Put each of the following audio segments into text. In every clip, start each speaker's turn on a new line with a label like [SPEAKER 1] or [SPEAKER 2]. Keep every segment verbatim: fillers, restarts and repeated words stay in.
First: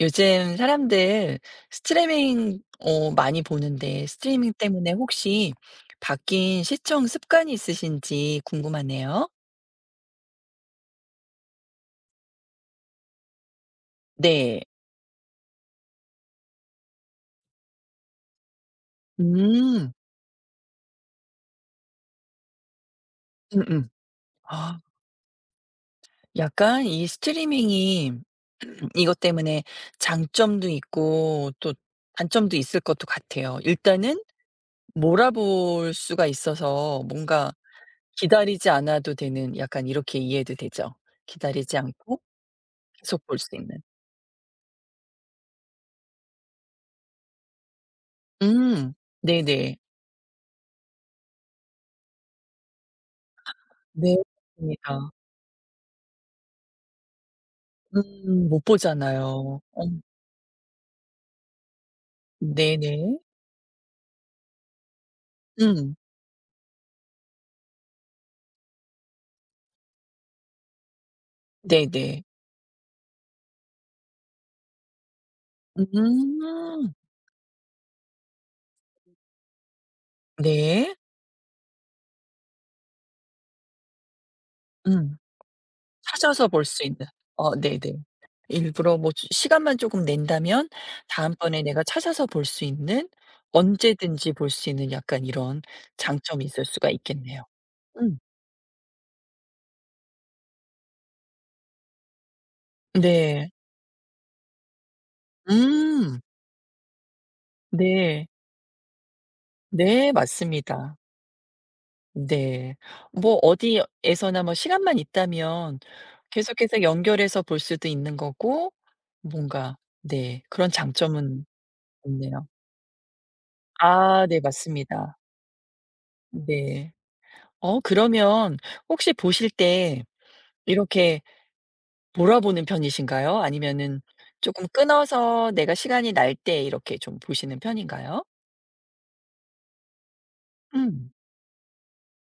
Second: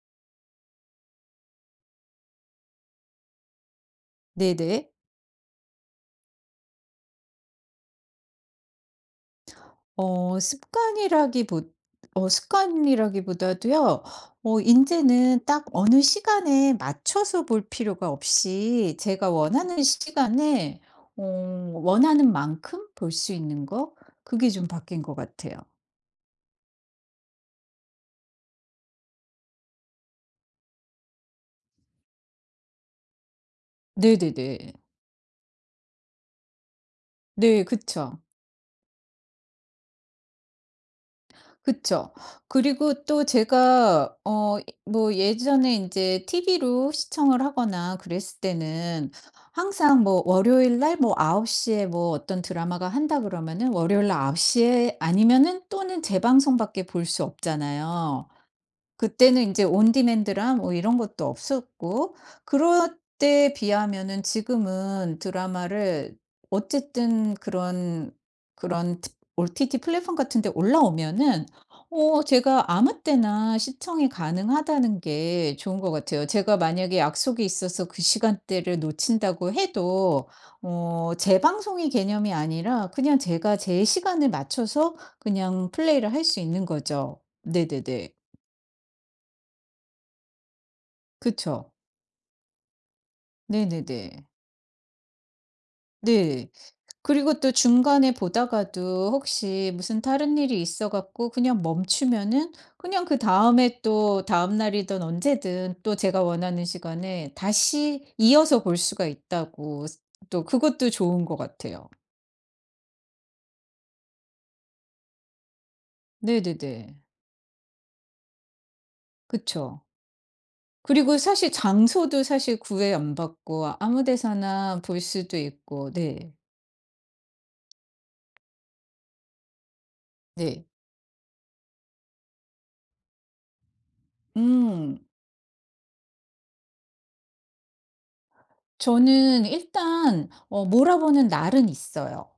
[SPEAKER 1] 요즘 사람들 스트리밍 어 많이 보는데 스트리밍
[SPEAKER 2] 네네.
[SPEAKER 1] 때문에 혹시 바뀐 시청 습관이 있으신지 궁금하네요.
[SPEAKER 2] 어 습관이라기보 어 습관이라기보다도요.
[SPEAKER 1] 네.
[SPEAKER 2] 어 이제는 딱 어느 시간에 맞춰서 볼 필요가 없이 제가 원하는
[SPEAKER 1] 음.
[SPEAKER 2] 시간에 어 원하는 만큼 볼 수 있는
[SPEAKER 1] 음음.
[SPEAKER 2] 거, 그게 좀
[SPEAKER 1] 아
[SPEAKER 2] 바뀐 것 같아요.
[SPEAKER 1] 약간 이 스트리밍이 이것 때문에 장점도 있고 또 단점도 있을 것도 같아요. 일단은
[SPEAKER 2] 네네네.
[SPEAKER 1] 몰아볼 수가 있어서 뭔가
[SPEAKER 2] 네, 그쵸.
[SPEAKER 1] 기다리지 않아도 되는 약간 이렇게 이해도 되죠. 기다리지
[SPEAKER 2] 그쵸.
[SPEAKER 1] 않고
[SPEAKER 2] 그리고 또
[SPEAKER 1] 계속 볼 수 있는.
[SPEAKER 2] 제가 어 뭐 예전에 이제 티비로 시청을 하거나 그랬을
[SPEAKER 1] 음.
[SPEAKER 2] 때는
[SPEAKER 1] 네네.
[SPEAKER 2] 항상 뭐 월요일 날 뭐아홉 시에 뭐 어떤 드라마가 한다 그러면은 월요일
[SPEAKER 1] 네
[SPEAKER 2] 날아홉 시에
[SPEAKER 1] 맞습니다.
[SPEAKER 2] 아니면은 또는 재방송밖에 볼 수 없잖아요.
[SPEAKER 1] 음 못
[SPEAKER 2] 그때는 이
[SPEAKER 1] 보잖아요.
[SPEAKER 2] 제
[SPEAKER 1] 어
[SPEAKER 2] 온디맨드랑 뭐 이런 것도 없었고, 그럴
[SPEAKER 1] 네네.
[SPEAKER 2] 때에 비하면은 지금은
[SPEAKER 1] 음.
[SPEAKER 2] 드라마를 어쨌든 그런 그런 트 오 티 티 플랫폼 같은 데 올라오면은
[SPEAKER 1] 네네.
[SPEAKER 2] 어 제가 아무 때나 시청이 가능하다는 게 좋은 것 같아요. 제가
[SPEAKER 1] 음.
[SPEAKER 2] 만약에 약속이 있어서 그 시간대를 놓친다고 해도
[SPEAKER 1] 네.
[SPEAKER 2] 어 재방송이 개념이 아니라 그냥 제가 제 시간을 맞춰서
[SPEAKER 1] 음.
[SPEAKER 2] 그냥 플레이를 할 수
[SPEAKER 1] 찾아서
[SPEAKER 2] 있는
[SPEAKER 1] 볼 수 있는.
[SPEAKER 2] 거죠.
[SPEAKER 1] 어 네네.
[SPEAKER 2] 네네네.
[SPEAKER 1] 일부러 뭐 시 시간만 조금 낸다면 다음번에
[SPEAKER 2] 그쵸.
[SPEAKER 1] 내가 찾아서 볼 수 있는
[SPEAKER 2] 네네네.
[SPEAKER 1] 언제든지 볼 수 있는 약간 이런 장점이
[SPEAKER 2] 네.
[SPEAKER 1] 있을 수가
[SPEAKER 2] 그리고
[SPEAKER 1] 있겠네요.
[SPEAKER 2] 또 중간에
[SPEAKER 1] 음.
[SPEAKER 2] 보다가도 혹시 무슨 다른 일이 있어 갖고 그냥 멈추면은 그냥
[SPEAKER 1] 네.
[SPEAKER 2] 그다음에 또 다음 날이든 언제든 또
[SPEAKER 1] 음.
[SPEAKER 2] 제가 원하는 시간에 다시
[SPEAKER 1] 네.
[SPEAKER 2] 이어서 볼 수가 있다고 스
[SPEAKER 1] 네
[SPEAKER 2] 또 그것도
[SPEAKER 1] 맞습니다.
[SPEAKER 2] 좋은 것 같아요.
[SPEAKER 1] 네. 뭐 어디에서나 뭐 시간만 있다면 계속해서
[SPEAKER 2] 네네네.
[SPEAKER 1] 연결해서 볼 수도 있는 거고 뭔가
[SPEAKER 2] 그쵸.
[SPEAKER 1] 네 그런
[SPEAKER 2] 그리고
[SPEAKER 1] 장점은
[SPEAKER 2] 사실 장소도
[SPEAKER 1] 있네요.
[SPEAKER 2] 사실 구애 안 받고 아무
[SPEAKER 1] 아 네
[SPEAKER 2] 데서나 볼
[SPEAKER 1] 맞습니다.
[SPEAKER 2] 수도 있고. 네.
[SPEAKER 1] 네. 어 그러면 혹시 보실 때
[SPEAKER 2] 네.
[SPEAKER 1] 이렇게 몰아보는 편이신가요? 아니면은 쪼끔
[SPEAKER 2] 음.
[SPEAKER 1] 끊어서 내가 시간이 날 때 이렇게 좀 보시는 편인가요?
[SPEAKER 2] 저는 일단 어
[SPEAKER 1] 음.
[SPEAKER 2] 몰아보는 날은 있어요.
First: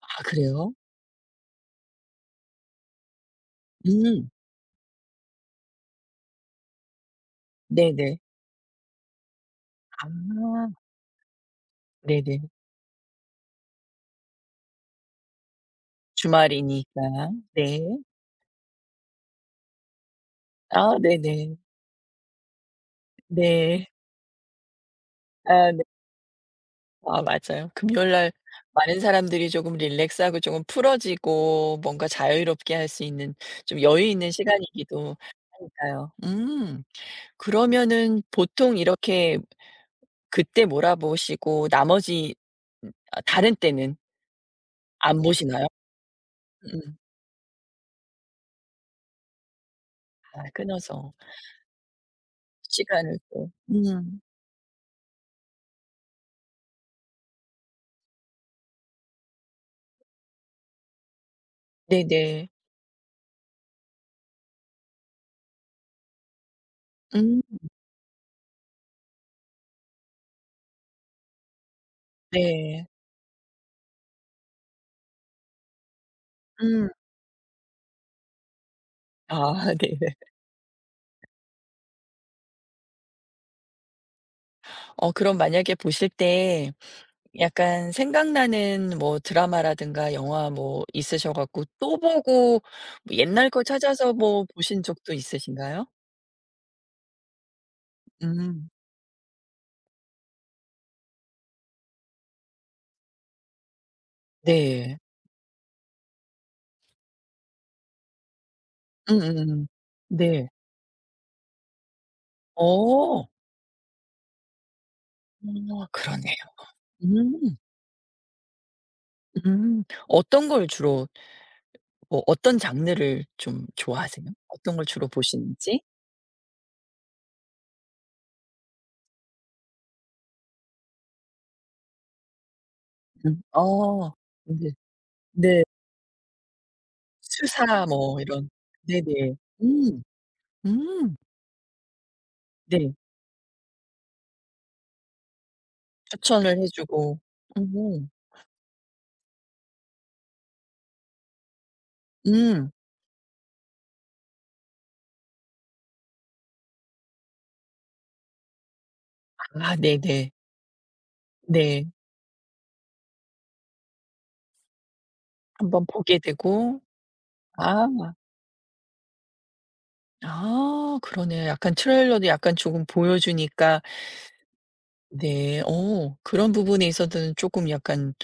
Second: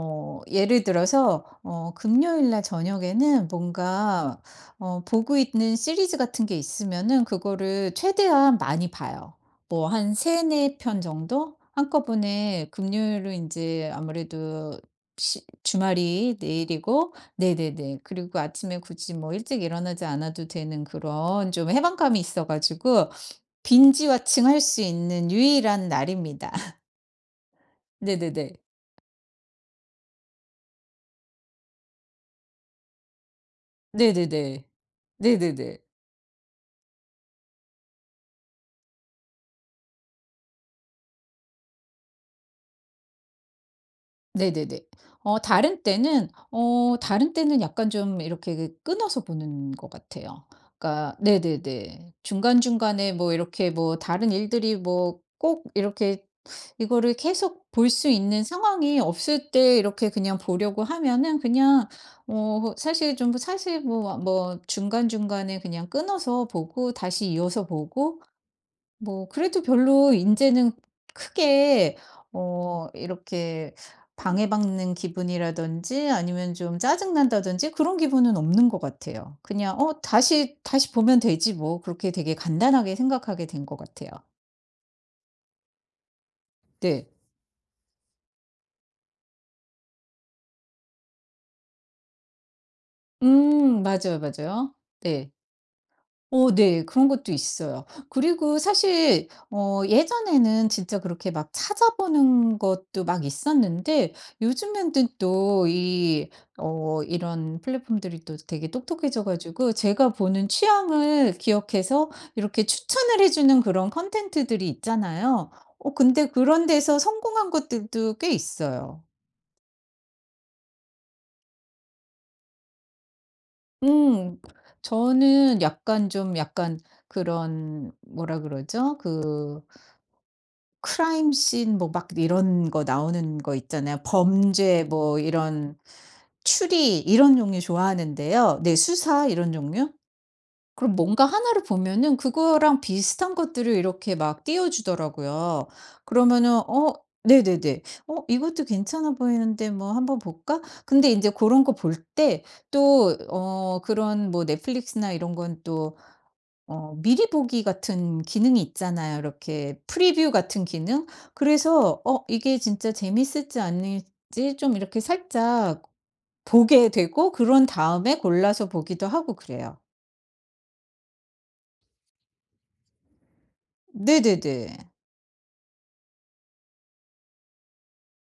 [SPEAKER 1] 아 그래요?
[SPEAKER 2] 예를 들어서 어 금요일 날 저녁에는
[SPEAKER 1] 음.
[SPEAKER 2] 뭔가 어 보고 있는 시리즈 같은 게 있으면은 그거를
[SPEAKER 1] 네네.
[SPEAKER 2] 최대한 많이 봐요. 뭐
[SPEAKER 1] 아.
[SPEAKER 2] 한 삼사 편 정도
[SPEAKER 1] 네네.
[SPEAKER 2] 한꺼번에 금요일로 이제 아무래도 시 주말이
[SPEAKER 1] 주말이니까.
[SPEAKER 2] 내일이고,
[SPEAKER 1] 네.
[SPEAKER 2] 네네네. 그리고 아침에 굳이 뭐 일찍 일어나지 않아도 되는
[SPEAKER 1] 아
[SPEAKER 2] 그런
[SPEAKER 1] 네네.
[SPEAKER 2] 좀 해방감이 있어 가지고
[SPEAKER 1] 네.
[SPEAKER 2] 빈지와칭할 수 있는
[SPEAKER 1] 아 네.
[SPEAKER 2] 유일한 날입니다.
[SPEAKER 1] 아 맞아요. 금요일 날
[SPEAKER 2] 네네네.
[SPEAKER 1] 많은 사람들이 조금 릴렉스하고 조금 풀어지고 뭔가 자유롭게 할 수 있는 좀 여유 있는
[SPEAKER 2] 네네네.
[SPEAKER 1] 시간이기도
[SPEAKER 2] 네네네.
[SPEAKER 1] 하니까요. 음. 그러면은 보통 이렇게 그때 몰아보시고 나머지 음 아 다른 때는
[SPEAKER 2] 네네네.
[SPEAKER 1] 안
[SPEAKER 2] 어
[SPEAKER 1] 보시나요?
[SPEAKER 2] 다른 때는 어
[SPEAKER 1] 음.
[SPEAKER 2] 다른 때는 약간 좀 이렇게 그 끊어서 보는 것
[SPEAKER 1] 아
[SPEAKER 2] 같아요.
[SPEAKER 1] 끊어서
[SPEAKER 2] 그러니까 네네네. 중간중간에
[SPEAKER 1] 시간을
[SPEAKER 2] 뭐
[SPEAKER 1] 또
[SPEAKER 2] 이렇게 뭐
[SPEAKER 1] 음.
[SPEAKER 2] 다른 일들이 뭐 꼭 이렇게 이거를 계속 볼 수 있는 상황이 없을 때 이렇게 그냥 보려고 하면은 그냥
[SPEAKER 1] 네네.
[SPEAKER 2] 어 사실 좀 사실 뭐 뭐 중간중간에 그냥 끊어서 보고 다시
[SPEAKER 1] 음
[SPEAKER 2] 이어서 보고 뭐 그래도 별로 인제는 크게
[SPEAKER 1] 네.
[SPEAKER 2] 어 이렇게 방해받는 기분이라든지 아니면 좀
[SPEAKER 1] 음.
[SPEAKER 2] 짜증 난다든지 그런 기분은 없는 것 같아요.
[SPEAKER 1] 아
[SPEAKER 2] 그냥 '어
[SPEAKER 1] 네네.
[SPEAKER 2] 다시, 다시 보면 되지 뭐.' 그렇게 되게 간단하게 생각하게 된 것 같아요.
[SPEAKER 1] 어 그럼 만약에 보실 때
[SPEAKER 2] 네.
[SPEAKER 1] 약간 생각나는 뭐 드라마라든가 영화 뭐 있으셔 갖고 또 보고 뭐 옛날 거
[SPEAKER 2] 음,
[SPEAKER 1] 찾아서
[SPEAKER 2] 맞아요,
[SPEAKER 1] 뭐
[SPEAKER 2] 맞아요.
[SPEAKER 1] 보신 적도
[SPEAKER 2] 네.
[SPEAKER 1] 있으신가요?
[SPEAKER 2] 어 네. 그런 것도 있어요. 그리고
[SPEAKER 1] 음.
[SPEAKER 2] 사실 어 예전에는 진짜 그렇게 막 찾아보는 것도 막 있었는데 요즘에는
[SPEAKER 1] 네.
[SPEAKER 2] 또 이 어 이런 플랫폼들이 또 되게 똑똑해져
[SPEAKER 1] 음음음.
[SPEAKER 2] 가지고 제가
[SPEAKER 1] 네.
[SPEAKER 2] 보는 취향을 기억해서 이렇게 추천을
[SPEAKER 1] 어.
[SPEAKER 2] 해 주는 그런 컨텐츠들이 있잖아요.
[SPEAKER 1] 어
[SPEAKER 2] 어 근데
[SPEAKER 1] 그러네요.
[SPEAKER 2] 그런 데서 성공한
[SPEAKER 1] 음.
[SPEAKER 2] 것들도 꽤 있어요.
[SPEAKER 1] 음. 어떤 걸 주로 뭐 어떤 장르를 좀 좋아하세요?
[SPEAKER 2] 음.
[SPEAKER 1] 어떤 걸 주로
[SPEAKER 2] 저는
[SPEAKER 1] 보시는지?
[SPEAKER 2] 약간 좀 약간 그런 뭐라 그러죠? 그 크라임 씬 뭐 막 이런 거 나오는
[SPEAKER 1] 음.
[SPEAKER 2] 거 있잖아요.
[SPEAKER 1] 어. 네.
[SPEAKER 2] 범죄 뭐
[SPEAKER 1] 네.
[SPEAKER 2] 이런 추리 이런 종류
[SPEAKER 1] 수사 뭐 이런.
[SPEAKER 2] 좋아하는데요. 네, 수사
[SPEAKER 1] 네네.
[SPEAKER 2] 이런 종류?
[SPEAKER 1] 음.
[SPEAKER 2] 그럼
[SPEAKER 1] 음.
[SPEAKER 2] 뭔가 하나를 보면은 그거랑
[SPEAKER 1] 네.
[SPEAKER 2] 비슷한 것들을 이렇게 막 띄워 주더라고요.
[SPEAKER 1] 추천을
[SPEAKER 2] 그러면은
[SPEAKER 1] 해
[SPEAKER 2] 어
[SPEAKER 1] 주고.
[SPEAKER 2] 네네네.
[SPEAKER 1] 음.
[SPEAKER 2] '어 이것도 괜찮아 보이는데 뭐 한번 볼까?' 근데 이제 그런 거 볼 때
[SPEAKER 1] 음.
[SPEAKER 2] 또 어 그런 뭐 넷플릭스나 이런 건또 어 미리 보기 같은 기능이 있잖아요.
[SPEAKER 1] 아
[SPEAKER 2] 이렇게
[SPEAKER 1] 네네.
[SPEAKER 2] 프리뷰 같은 기능?
[SPEAKER 1] 네.
[SPEAKER 2] 그래서 어 이게 진짜 재밌을지 아닐지 좀 이렇게 살짝
[SPEAKER 1] 한번 보게 되고
[SPEAKER 2] 보게 되고 그런
[SPEAKER 1] 아.
[SPEAKER 2] 다음에 골라서 보기도 하고 그래요.
[SPEAKER 1] 아 그러네요. 약간 트레일러도 약간 조금 보여주니까
[SPEAKER 2] 네네네.
[SPEAKER 1] 네. 어 그런 부분에 있어서는 쪼끔 약간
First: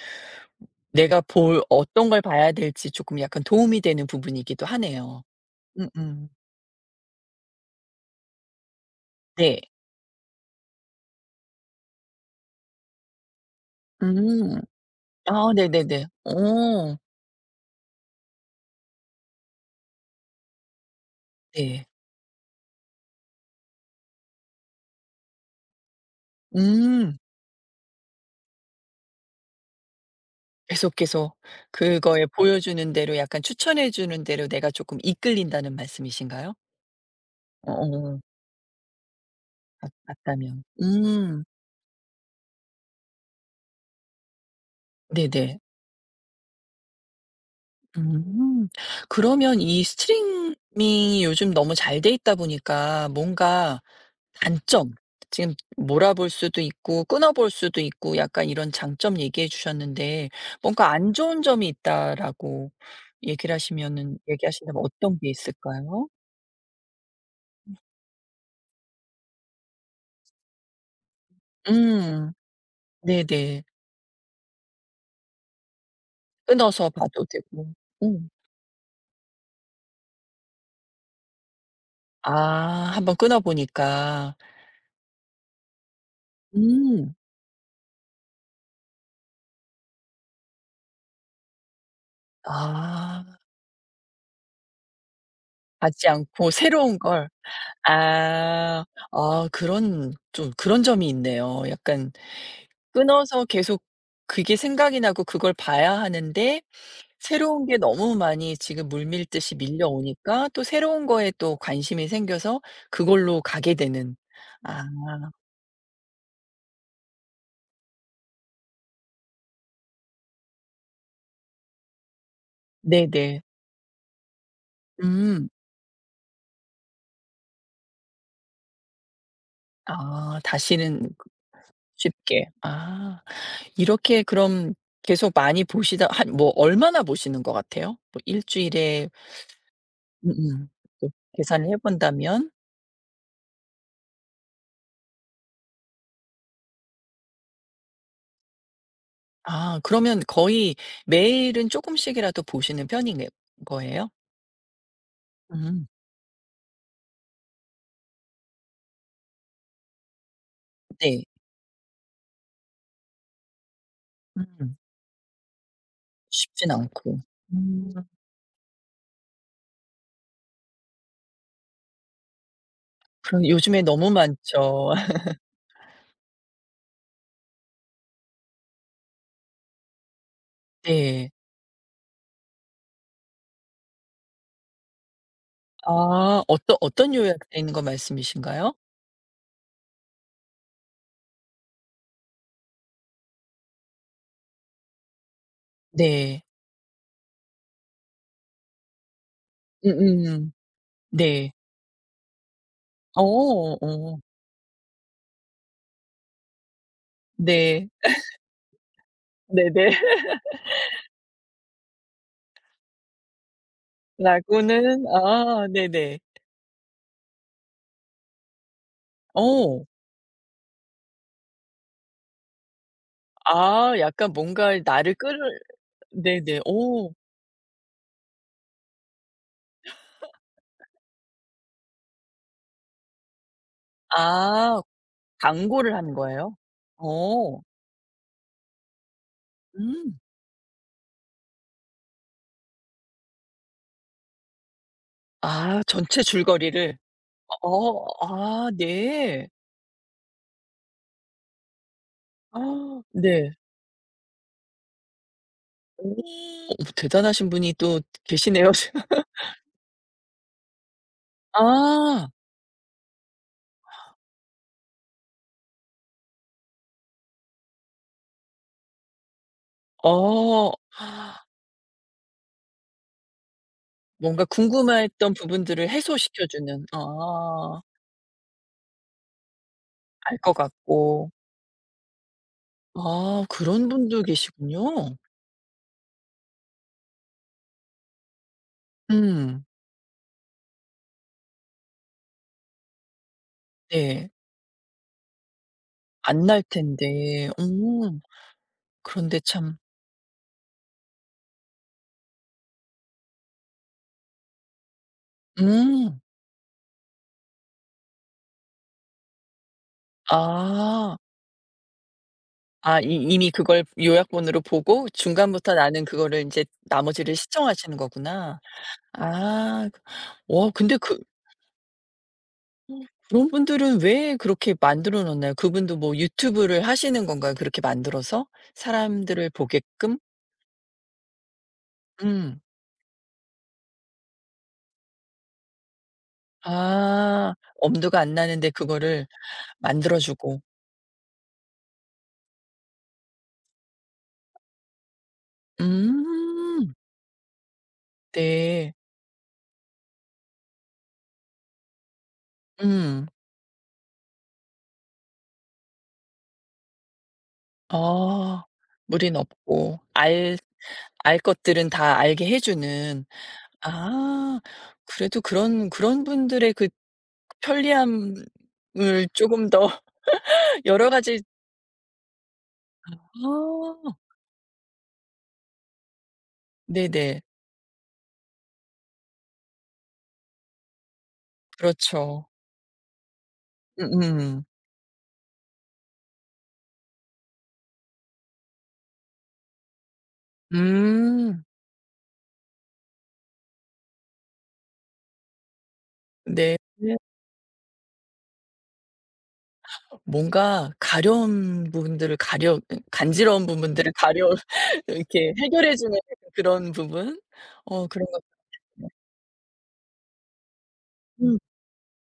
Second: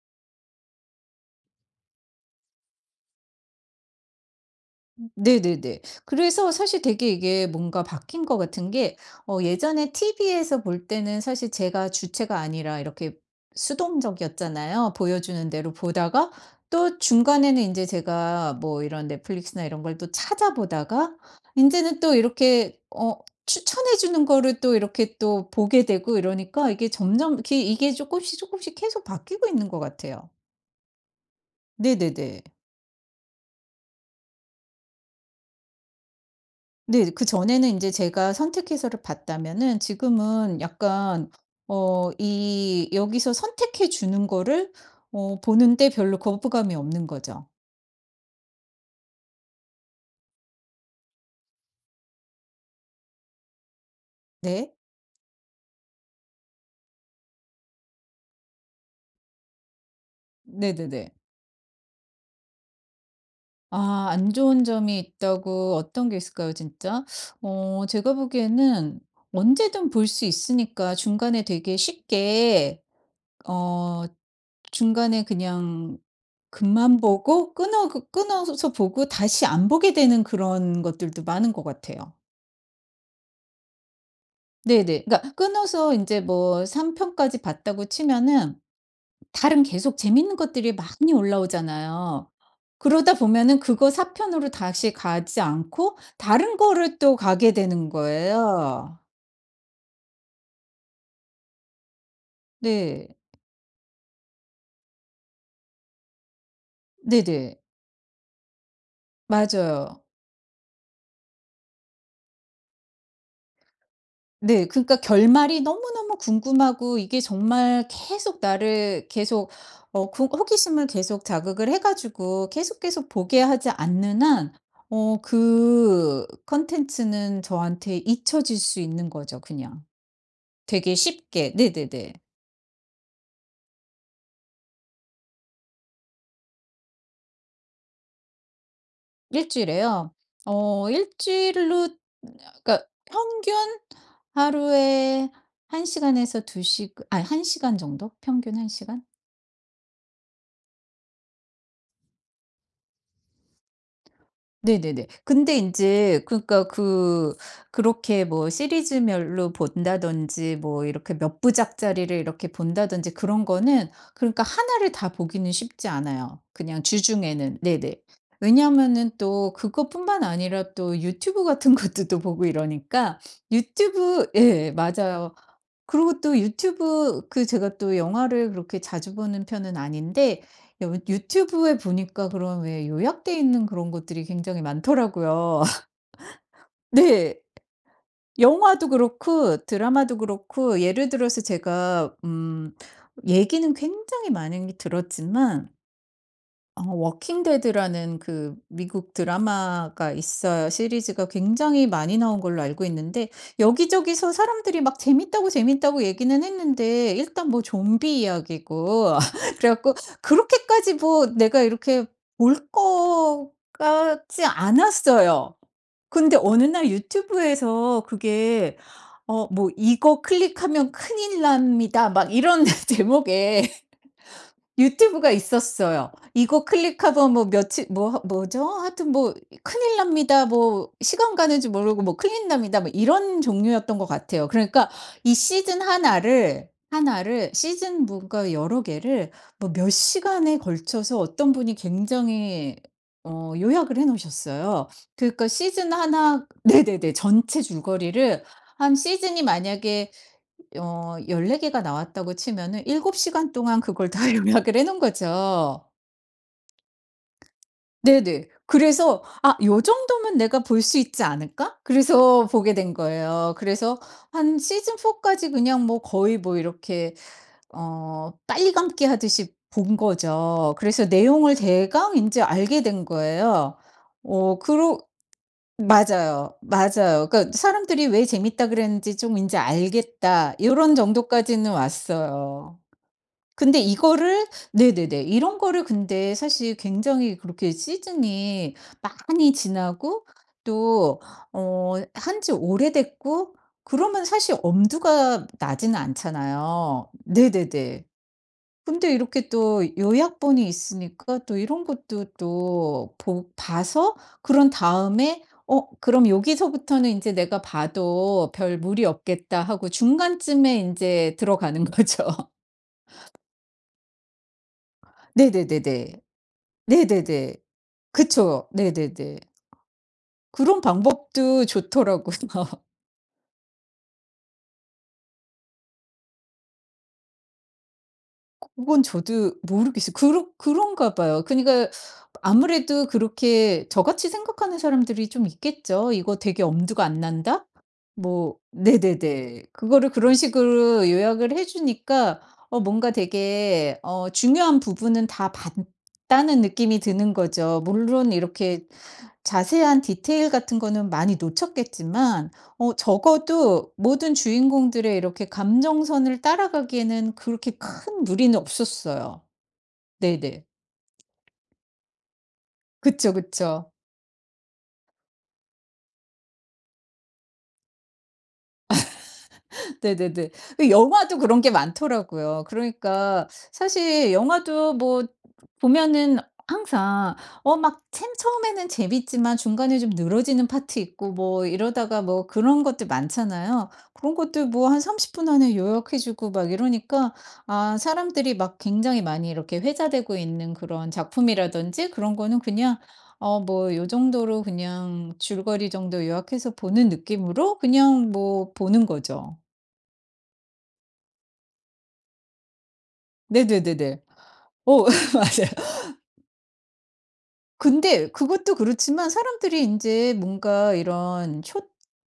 [SPEAKER 1] 내가 볼 어떤 걸 봐야 될지 쪼끔 약간 도움이 되는 부분이기도 하네요.
[SPEAKER 2] 네네네.
[SPEAKER 1] 음음.
[SPEAKER 2] 그래서 사실 되게 이게 뭔가 바뀐 것 같은 게 어
[SPEAKER 1] 네.
[SPEAKER 2] 예전에 티비에서 볼 때는 사실 제가 주체가 아니라 이렇게
[SPEAKER 1] 음.
[SPEAKER 2] 수동적이었잖아요. 보여주는
[SPEAKER 1] 아
[SPEAKER 2] 대로
[SPEAKER 1] 네네네.
[SPEAKER 2] 보다가
[SPEAKER 1] 어
[SPEAKER 2] 또 중간에는 이제 제가 뭐 이런 넷플릭스나 이런 걸 또 찾아보다가 이제
[SPEAKER 1] 네.
[SPEAKER 2] 는 또 이렇게 어 추천해 주는 거를 또 이렇게 또 보게 되고 이러니까 이게
[SPEAKER 1] 음.
[SPEAKER 2] 점점 이게 이게 씩조금씩 계속 바뀌고 있는 것 같아요.
[SPEAKER 1] 계속, 계속 그거에
[SPEAKER 2] 네네네.
[SPEAKER 1] 보여주는 대로 약간 추천해 주는 대로 내가 쪼끔 이끌린다는 말씀이신가요?
[SPEAKER 2] 네. 그전에는 인제
[SPEAKER 1] 어어.
[SPEAKER 2] 제가 선택해서를 봤다면은
[SPEAKER 1] 같
[SPEAKER 2] 지금은
[SPEAKER 1] 같다면.
[SPEAKER 2] 약간
[SPEAKER 1] 음.
[SPEAKER 2] 어 이 여기서 선택해 주는 거를 어
[SPEAKER 1] 네네.
[SPEAKER 2] 보는데 별로 거부감이 없는 거죠.
[SPEAKER 1] 음. 그러면 이 스트리밍이 요즘 너무 잘 돼 있다 보니까 뭔가
[SPEAKER 2] 네.
[SPEAKER 1] 단점 지금 몰아볼 수도 있고 끊어 볼 수도 있고 약간 이런 장점 얘기해 주셨는데 뭔가
[SPEAKER 2] 네네네.
[SPEAKER 1] "안 좋은 점이 있다."라고 얘기를
[SPEAKER 2] 아,
[SPEAKER 1] 하시면은
[SPEAKER 2] 안 좋은
[SPEAKER 1] 얘기하신다면
[SPEAKER 2] 점이
[SPEAKER 1] 어떤 게
[SPEAKER 2] 있다고
[SPEAKER 1] 있을까요?
[SPEAKER 2] 어떤 게 있을까요 진짜? 어 제가 보기에는 언제든 볼 수 있으니까 중간에 되게
[SPEAKER 1] 음.
[SPEAKER 2] 쉽게
[SPEAKER 1] 네네.
[SPEAKER 2] 어 중간에 그냥
[SPEAKER 1] 끊어서
[SPEAKER 2] 급만
[SPEAKER 1] 봐도
[SPEAKER 2] 보고
[SPEAKER 1] 되고.
[SPEAKER 2] 끊어 그
[SPEAKER 1] 음.
[SPEAKER 2] 끊어서 보고 다시 안 보게 되는 그런 것들도 많은 것 같아요.
[SPEAKER 1] 아 한번 끊어 보니까.
[SPEAKER 2] 네네. 그러니까 끊어서 인제 뭐 삼
[SPEAKER 1] 음.
[SPEAKER 2] 편까지 봤다고 치면은 다른 계속 재밌는 것들이 많이 올라오잖아요. 그러다
[SPEAKER 1] 아.
[SPEAKER 2] 보면은 그거 사 편으로 다시 가지 않고
[SPEAKER 1] 받지 않고
[SPEAKER 2] 다른 거를
[SPEAKER 1] 새로운
[SPEAKER 2] 또
[SPEAKER 1] 걸
[SPEAKER 2] 가게 되는
[SPEAKER 1] 아.
[SPEAKER 2] 거예요.
[SPEAKER 1] 아 그런 좀 그런 점이 있네요. 약간
[SPEAKER 2] 네.
[SPEAKER 1] 끊어서 계속 그게 생각이 나고 그걸 봐야 하는데
[SPEAKER 2] 네네.
[SPEAKER 1] 새로운 게 너무 많이 지금 물밀듯이
[SPEAKER 2] 맞아요.
[SPEAKER 1] 밀려오니까 또 새로운 거에 또 관심이 생겨서 그걸로 가게 되는.
[SPEAKER 2] 네.
[SPEAKER 1] 아
[SPEAKER 2] 그러니까 결말이 너무너무 궁금하고 이게 정말 계속 나를 계속 어 그 호기심을 계속 자극을 해 가지고 계속, 계속
[SPEAKER 1] 네네.
[SPEAKER 2] 보게 하지 않는 한 어
[SPEAKER 1] 음.
[SPEAKER 2] 그 컨텐츠는 저한테 잊혀질 수 있는 거죠, 그냥.
[SPEAKER 1] 아
[SPEAKER 2] 되게
[SPEAKER 1] 다시는
[SPEAKER 2] 쉽게. 네네네.
[SPEAKER 1] 쉽게. 아 이렇게 그럼 계속 많이 보시다 한 뭐 얼마나 보시는 것 같아요? 뭐 주일에
[SPEAKER 2] 일 주일에요?
[SPEAKER 1] 음음.
[SPEAKER 2] 어
[SPEAKER 1] 또
[SPEAKER 2] 일
[SPEAKER 1] 계산을 해
[SPEAKER 2] 주일로
[SPEAKER 1] 본다면
[SPEAKER 2] 그러니까 평균 하루에 한 시간에서 두 시, 아니, 한 시간 정도? 평균 한 시간?
[SPEAKER 1] 아 그러면 거의 매일은 쪼끔씩이라도 보시는 편인 거예요?
[SPEAKER 2] 네네네. 근데
[SPEAKER 1] 음.
[SPEAKER 2] 인제 그러니까 그 그렇게 뭐 시리즈별로 본다든지 뭐 이렇게
[SPEAKER 1] 네.
[SPEAKER 2] 몇 부작짜리를 이렇게 본다든지 그런 거는 그러니까 하
[SPEAKER 1] 음.
[SPEAKER 2] 나를 다 보기는 쉽지 않아요,
[SPEAKER 1] 쉽진
[SPEAKER 2] 그냥
[SPEAKER 1] 않고.
[SPEAKER 2] 주중에는.
[SPEAKER 1] 음.
[SPEAKER 2] 네네. 왜냐하면은 또 그것뿐만 아니라 또 유튜브 같은 것도 또 보고 이러니까
[SPEAKER 1] 그럼 요즘에 너무
[SPEAKER 2] 유튜브, 예,
[SPEAKER 1] 많죠.
[SPEAKER 2] 맞아요. 그리고 또 유튜브 그 제가 또 영화를 그렇게 자주 보는 편은 아닌데 여
[SPEAKER 1] 네.
[SPEAKER 2] 유튜브에 보니까 그런 왜 요약돼 있는 그런 것들이 굉장히 많더라고요.
[SPEAKER 1] 아 어떠 어떤
[SPEAKER 2] 네.
[SPEAKER 1] 요약된 거 말씀이신가요?
[SPEAKER 2] 영화도 그렇고 드라마도 그렇고 예를 들어서 제가 음 얘기는 굉장히 많이 들었지만
[SPEAKER 1] 네.
[SPEAKER 2] 어 워킹 데드라는 그 미국 드라마가
[SPEAKER 1] 음음.
[SPEAKER 2] 있어요. 시리즈가
[SPEAKER 1] 네.
[SPEAKER 2] 굉장히 많이 나온 걸로 알고
[SPEAKER 1] 어
[SPEAKER 2] 있는데
[SPEAKER 1] 어.
[SPEAKER 2] 여기저기서 사람들이 막 재밌다고 재밌다고 얘기는 했는데 일단 뭐
[SPEAKER 1] 네.
[SPEAKER 2] 좀비 이야기고 그래
[SPEAKER 1] 네네.
[SPEAKER 2] 갖고 그렇게까지 뭐 내가 이렇게 볼 것 같지
[SPEAKER 1] 라고는
[SPEAKER 2] 않았어요.
[SPEAKER 1] 아 네네.
[SPEAKER 2] 근데 어느 날 유튜브에서 그게 어 뭐
[SPEAKER 1] 어.
[SPEAKER 2] "이거 클릭하면 큰일 납니다." 막 이런 제목에
[SPEAKER 1] 아 약간 뭔가 나를
[SPEAKER 2] 유튜브가
[SPEAKER 1] 끌을
[SPEAKER 2] 있었어요.
[SPEAKER 1] 네네.
[SPEAKER 2] 이거
[SPEAKER 1] 어.
[SPEAKER 2] 클릭하면 뭐 며칠 뭐 뭐죠? 하여튼 뭐 "큰일 납니다." 뭐 시간 가는 줄 모르고 뭐 "클릭 납니다." 뭐 이런 종류였던 것 같아요.
[SPEAKER 1] 아.
[SPEAKER 2] 그러니까 이 시즌
[SPEAKER 1] 광고를 한 거예요?
[SPEAKER 2] 하나를, 하나를
[SPEAKER 1] 어.
[SPEAKER 2] 시즌 뭔가 여러 개를 뭐 몇
[SPEAKER 1] 음.
[SPEAKER 2] 시간에 걸쳐서 어떤 분이 굉장히 어 요약을 해 놓으셨어요. 그러니까
[SPEAKER 1] 아
[SPEAKER 2] 시즌
[SPEAKER 1] 전체
[SPEAKER 2] 하나,
[SPEAKER 1] 줄거리를.
[SPEAKER 2] 네네네. 전체
[SPEAKER 1] 어
[SPEAKER 2] 줄거리를,
[SPEAKER 1] 아
[SPEAKER 2] 한 시즌이
[SPEAKER 1] 네.
[SPEAKER 2] 만약에 어 열네 개가 나왔다고 치면은 일곱
[SPEAKER 1] 네.
[SPEAKER 2] 시간 동안 그걸 다 요약을 해 놓은 거죠.
[SPEAKER 1] 오 대단하신 분이 또
[SPEAKER 2] 네네.
[SPEAKER 1] 계시네요.
[SPEAKER 2] 그래서 '아, 요 정도면 내가 볼 수 있지 않을까?'
[SPEAKER 1] 아.
[SPEAKER 2] 그래서 보게 된 거예요. 그래서 한 시즌 사 까지 그냥 뭐 거의 뭐 이렇게 어 빨리 감기 하듯이 본
[SPEAKER 1] 어.
[SPEAKER 2] 거죠. 그래서 내용을 대강 이제 알게 된 거예요.
[SPEAKER 1] 뭔가
[SPEAKER 2] 어 그러
[SPEAKER 1] 궁금했던 부분들을 해소시켜
[SPEAKER 2] 맞아요.
[SPEAKER 1] 주는
[SPEAKER 2] 맞아요. 그러니까
[SPEAKER 1] 아
[SPEAKER 2] '사람들이 왜 재밌다 그랬는지 좀 이제
[SPEAKER 1] 알 것
[SPEAKER 2] 알겠다.' 이런
[SPEAKER 1] 같고.
[SPEAKER 2] 정도까지는 왔어요.
[SPEAKER 1] 아
[SPEAKER 2] 근데
[SPEAKER 1] 그런 분도
[SPEAKER 2] 이거를,
[SPEAKER 1] 계시군요.
[SPEAKER 2] 네네네. 이런 거를 근데 사실 굉장히 그렇게 시즌이 많이
[SPEAKER 1] 음.
[SPEAKER 2] 지나고 또 어 한 지 오래됐고 그러면
[SPEAKER 1] 네.
[SPEAKER 2] 사실 엄두가 나지는
[SPEAKER 1] 안 날
[SPEAKER 2] 않잖아요.
[SPEAKER 1] 텐데.
[SPEAKER 2] 네네네.
[SPEAKER 1] 음.
[SPEAKER 2] 근데
[SPEAKER 1] 그런데
[SPEAKER 2] 이렇게
[SPEAKER 1] 참
[SPEAKER 2] 또 요약본이 있으니까 또 이런 것도 또 보 봐서 그런 다음에 '어,
[SPEAKER 1] 음.
[SPEAKER 2] 그럼 여기서부터는 인제 내가 봐도 별 무리 없겠다.' 하고 중간쯤에
[SPEAKER 1] 아.
[SPEAKER 2] 인제 들어가는 거죠.
[SPEAKER 1] 아 이 이미 그걸 요약본으로 보고 중간부터 나는
[SPEAKER 2] 네네네네.
[SPEAKER 1] 그거를 이제 나머지를
[SPEAKER 2] 네네네.
[SPEAKER 1] 시청하시는 거구나.
[SPEAKER 2] 그쵸. 네네네.
[SPEAKER 1] 아. 그, 와
[SPEAKER 2] 그런
[SPEAKER 1] 근데 그
[SPEAKER 2] 방법도 좋더라고요.
[SPEAKER 1] 그런 분들은 왜 그렇게 만들어 놓나요? 그분도 뭐 유튜브를 하시는 건가요? 그렇게 만들어서?
[SPEAKER 2] 그건
[SPEAKER 1] 사람들을
[SPEAKER 2] 저도 모르겠어요.
[SPEAKER 1] 보게끔?
[SPEAKER 2] 그러 그런가 봐요. 그니까 러
[SPEAKER 1] 음.
[SPEAKER 2] 아무래도 그렇게 저같이 생각하는 사람들이 좀 있겠죠. '이거 되게 엄두가 안
[SPEAKER 1] 아.
[SPEAKER 2] 난다?'
[SPEAKER 1] 엄두가 안
[SPEAKER 2] 뭐
[SPEAKER 1] 나는데 그거를
[SPEAKER 2] 네네네. 그거를
[SPEAKER 1] 만들어
[SPEAKER 2] 그런
[SPEAKER 1] 주고.
[SPEAKER 2] 식으로 요약을 해 주니까 어 뭔가 되게 어 중요한 부분은 다 봤다는
[SPEAKER 1] 음.
[SPEAKER 2] 느낌이 드는 거죠. 물론 이렇게
[SPEAKER 1] 네.
[SPEAKER 2] 자세한 디테일 같은 거는 많이 놓쳤겠지만 어
[SPEAKER 1] 음.
[SPEAKER 2] 적어도 모든 주인공들의 이렇게 감정선을 따라가기에는 그렇게 큰 무리는
[SPEAKER 1] 아. 무리는
[SPEAKER 2] 없었어요.
[SPEAKER 1] 없고 알
[SPEAKER 2] 네네.
[SPEAKER 1] 알 것들은 다 알게 해 주는.
[SPEAKER 2] 그쵸, 그쵸.
[SPEAKER 1] 아. 그래도 그런 그런 분들의 그 편리함을 쪼금 더
[SPEAKER 2] 네네네. 그
[SPEAKER 1] 여러
[SPEAKER 2] 영화도
[SPEAKER 1] 가지
[SPEAKER 2] 그런 게 많더라고요. 그러니까
[SPEAKER 1] 아.
[SPEAKER 2] 사실 영화도 뭐 보면은 항상
[SPEAKER 1] 네네.
[SPEAKER 2] 어 막 챈 처음에는 재밌지만 중간에 좀 늘어지는 파트 있고 뭐 이러다가
[SPEAKER 1] 그렇죠.
[SPEAKER 2] 뭐 그런 것들 많잖아요. 그런
[SPEAKER 1] 음음.
[SPEAKER 2] 것들 뭐 한 삼십 분 안에 요약해 주고 막 이러니까 아, 사람들이 막 굉장히 많이 이렇게 회자되고 있는 그런
[SPEAKER 1] 음.
[SPEAKER 2] 작품이라든지 그런 거는 그냥 어 뭐 요 정도로 그냥 줄거리 정도 요약해서
[SPEAKER 1] 네.
[SPEAKER 2] 보는 느낌으로 그냥 뭐 보는 거죠.
[SPEAKER 1] 뭔가 가려운 부분들을 가려 그 간지러운 부분들을
[SPEAKER 2] 네네네네.
[SPEAKER 1] 가려
[SPEAKER 2] 어
[SPEAKER 1] 이렇게
[SPEAKER 2] 맞아요.
[SPEAKER 1] 해결해 주는 약간 그런 부분? 어 그런
[SPEAKER 2] 근데
[SPEAKER 1] 것
[SPEAKER 2] 그것도
[SPEAKER 1] 같아요.
[SPEAKER 2] 그렇지만 사람들이 인제 뭔가
[SPEAKER 1] 음.
[SPEAKER 2] 이런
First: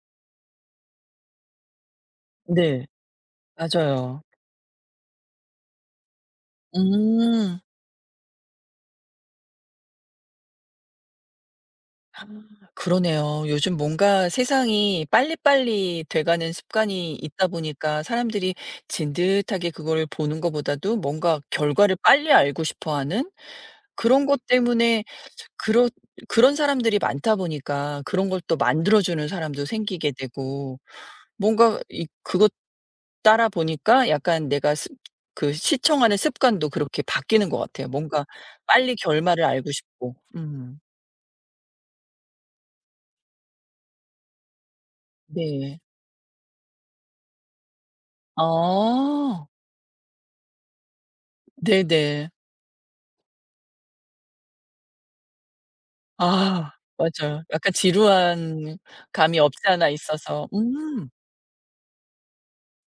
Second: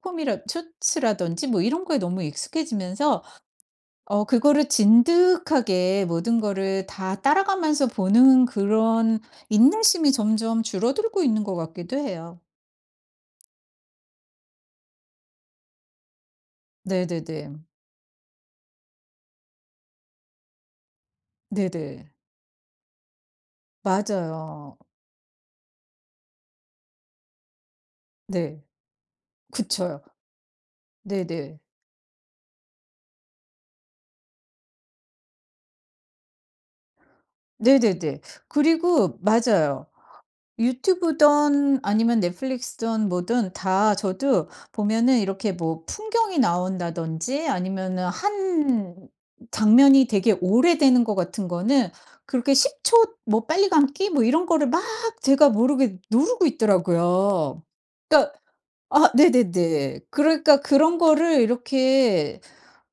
[SPEAKER 2] 숏폼이라 쇼츠라든지 뭐 이런 거에 너무
[SPEAKER 1] 네.
[SPEAKER 2] 익숙해지면서
[SPEAKER 1] 맞아요.
[SPEAKER 2] 어 그거를 진득하게 모든 거를 다
[SPEAKER 1] 음.
[SPEAKER 2] 따라가면서 보는 그런 인내심이 점점 줄어들고 있는 것 같기도 해요.
[SPEAKER 1] 그러네요. 요즘 뭔가 세상이 빨리빨리 돼가는 습관이 있다
[SPEAKER 2] 네네네.
[SPEAKER 1] 보니까 사람들이 진듯하게 그거를 보는 것보다도 뭔가 결과를
[SPEAKER 2] 네네.
[SPEAKER 1] 빨리 알고 싶어 하는 그런 것
[SPEAKER 2] 맞아요.
[SPEAKER 1] 때문에 그런 그런 사람들이 많다 보니까 그런 걸 또
[SPEAKER 2] 네.
[SPEAKER 1] 만들어주는 사람도
[SPEAKER 2] 그쵸.
[SPEAKER 1] 생기게 되고
[SPEAKER 2] 네네.
[SPEAKER 1] 뭔가 이 그것 따라 보니까 약간 내가 습 그 시청하는 습관도 그렇게 바뀌는 것 같아요.
[SPEAKER 2] 네네네.
[SPEAKER 1] 뭔가 빨리
[SPEAKER 2] 그리고
[SPEAKER 1] 결말을 알고
[SPEAKER 2] 맞아요.
[SPEAKER 1] 싶고. 음.
[SPEAKER 2] 유튜브든 아니면 넷플릭스든 뭐든 다 저도 보면은 이렇게
[SPEAKER 1] 네.
[SPEAKER 2] 뭐 풍경이 나온다든지 아니면은 한
[SPEAKER 1] 아
[SPEAKER 2] 장면이 되게 오래되는 것 같은 거는
[SPEAKER 1] 네네.
[SPEAKER 2] 그렇게 십 초 뭐 빨리 감기 뭐 이런 거를 막 제가 모르게 누르고
[SPEAKER 1] 아 맞아요.
[SPEAKER 2] 있더라고요.
[SPEAKER 1] 약간
[SPEAKER 2] 그러니까
[SPEAKER 1] 지루한
[SPEAKER 2] 아,
[SPEAKER 1] 감이 없지 않아
[SPEAKER 2] 네네네.
[SPEAKER 1] 있어서.
[SPEAKER 2] 그러니까 그런
[SPEAKER 1] 음.
[SPEAKER 2] 거를 이렇게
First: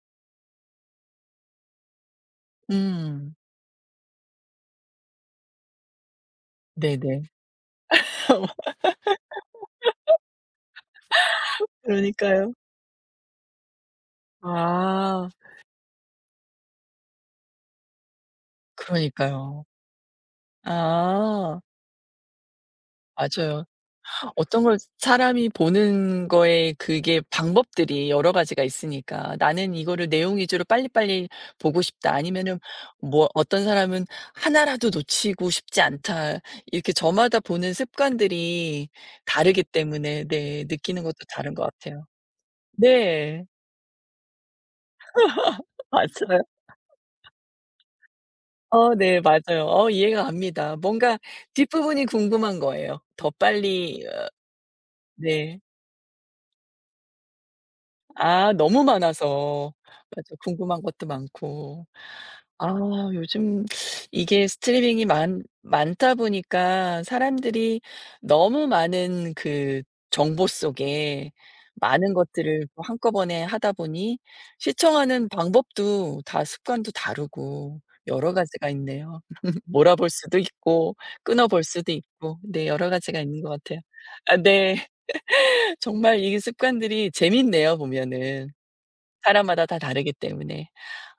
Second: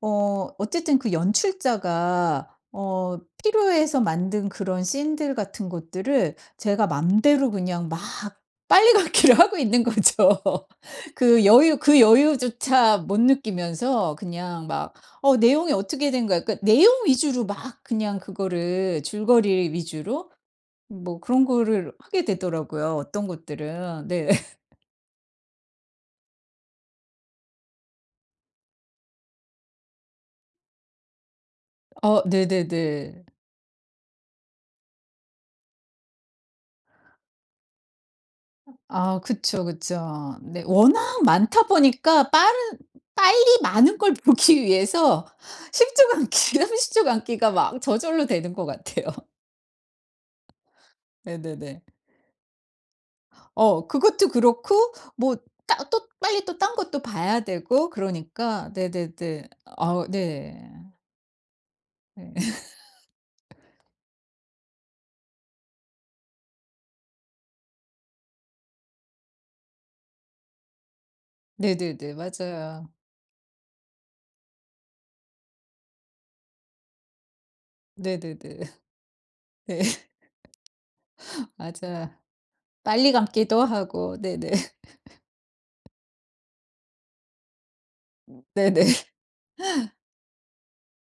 [SPEAKER 2] 어 어쨌든 그 연출자가 어
[SPEAKER 1] 음.
[SPEAKER 2] 필요해서 만든 그런 씬들 같은 것들을 제가
[SPEAKER 1] 네네.
[SPEAKER 2] 맘대로 그냥 막
[SPEAKER 1] 그러니까요.
[SPEAKER 2] 빨리걷기를 하고 있는 거죠. 그 여유, 그 여유조차 못 느끼면서 그냥 막
[SPEAKER 1] 아.
[SPEAKER 2] 어 내용이 어떻게 된 거야. 그러니까 내용 위주로 막 그냥 그거를
[SPEAKER 1] 그러니까요.
[SPEAKER 2] 줄거리 위주로 뭐 그런
[SPEAKER 1] 아
[SPEAKER 2] 거를 하게 되더라고요, 어떤
[SPEAKER 1] 맞아요.
[SPEAKER 2] 것들은. 네.
[SPEAKER 1] 어떤 걸 사람이 보는 거에 그게 방법들이 여러 가지가 있으니까 '나는 이거를 내용 위주로 빨리빨리 보고 싶다.'
[SPEAKER 2] 어
[SPEAKER 1] 아니면은
[SPEAKER 2] 네네네.
[SPEAKER 1] 뭐 어떤 사람은 '하나라도 놓치고 싶지 않다.' 이렇게 저마다 보는 습관들이
[SPEAKER 2] 아,
[SPEAKER 1] 다르기
[SPEAKER 2] 그쵸,
[SPEAKER 1] 때문에
[SPEAKER 2] 그쵸. 네,
[SPEAKER 1] 네 느끼는 것도
[SPEAKER 2] 워낙
[SPEAKER 1] 다른
[SPEAKER 2] 많다
[SPEAKER 1] 것 같아요.
[SPEAKER 2] 보니까 빠른
[SPEAKER 1] 네.
[SPEAKER 2] 빨리 많은 걸 보기 위해서 십 주간기,
[SPEAKER 1] 맞아요.
[SPEAKER 2] 삼십 주간기가 막 저절로 되는 것
[SPEAKER 1] 어
[SPEAKER 2] 같아요.
[SPEAKER 1] 네 맞아요. 어 이해가 갑니다. 뭔가
[SPEAKER 2] 네네네.
[SPEAKER 1] 뒷부분이 궁금한 거예요. 더
[SPEAKER 2] 어
[SPEAKER 1] 빨리 어
[SPEAKER 2] 그것도 그렇고 뭐
[SPEAKER 1] 네.
[SPEAKER 2] 따 또 빨리 또 딴 것도 봐야 되고
[SPEAKER 1] 아
[SPEAKER 2] 그러니까
[SPEAKER 1] 너무
[SPEAKER 2] 네네네.
[SPEAKER 1] 많아서.
[SPEAKER 2] 아,
[SPEAKER 1] 맞아.
[SPEAKER 2] 네.
[SPEAKER 1] 궁금한 것도 많고.
[SPEAKER 2] 네.
[SPEAKER 1] 아 요즘 이게 스트리밍이 많 많다 보니까 사람들이 너무 많은 그 정보 속에 많은
[SPEAKER 2] 네네네.
[SPEAKER 1] 것들을 또
[SPEAKER 2] 맞아요.
[SPEAKER 1] 한꺼번에 하다 보니 시청하는 방법도 다 습관도 다르고 여러 가지가
[SPEAKER 2] 네네네.
[SPEAKER 1] 있네요.
[SPEAKER 2] 네.
[SPEAKER 1] 몰아볼 수도 있고 끊어볼 수도
[SPEAKER 2] 맞아요.
[SPEAKER 1] 있고 네 여러
[SPEAKER 2] 빨리
[SPEAKER 1] 가지가 있는 것
[SPEAKER 2] 감기도
[SPEAKER 1] 같아요.
[SPEAKER 2] 하고
[SPEAKER 1] 아
[SPEAKER 2] 네네.
[SPEAKER 1] 네. 정말 이 습관들이 재밌네요 보면은.
[SPEAKER 2] 네네.
[SPEAKER 1] 사람마다 다 다르기 때문에.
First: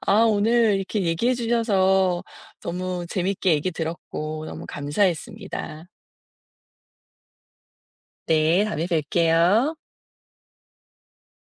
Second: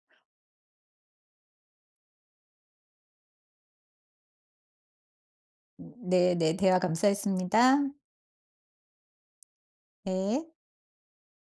[SPEAKER 1] 아 오늘 이렇게 얘기해 주셔서 너무 재밌게 얘기 들었고 너무 감사했습니다.
[SPEAKER 2] 네네. 대화 감사했습니다.
[SPEAKER 1] 네. 다음에 뵐게요.
[SPEAKER 2] 네.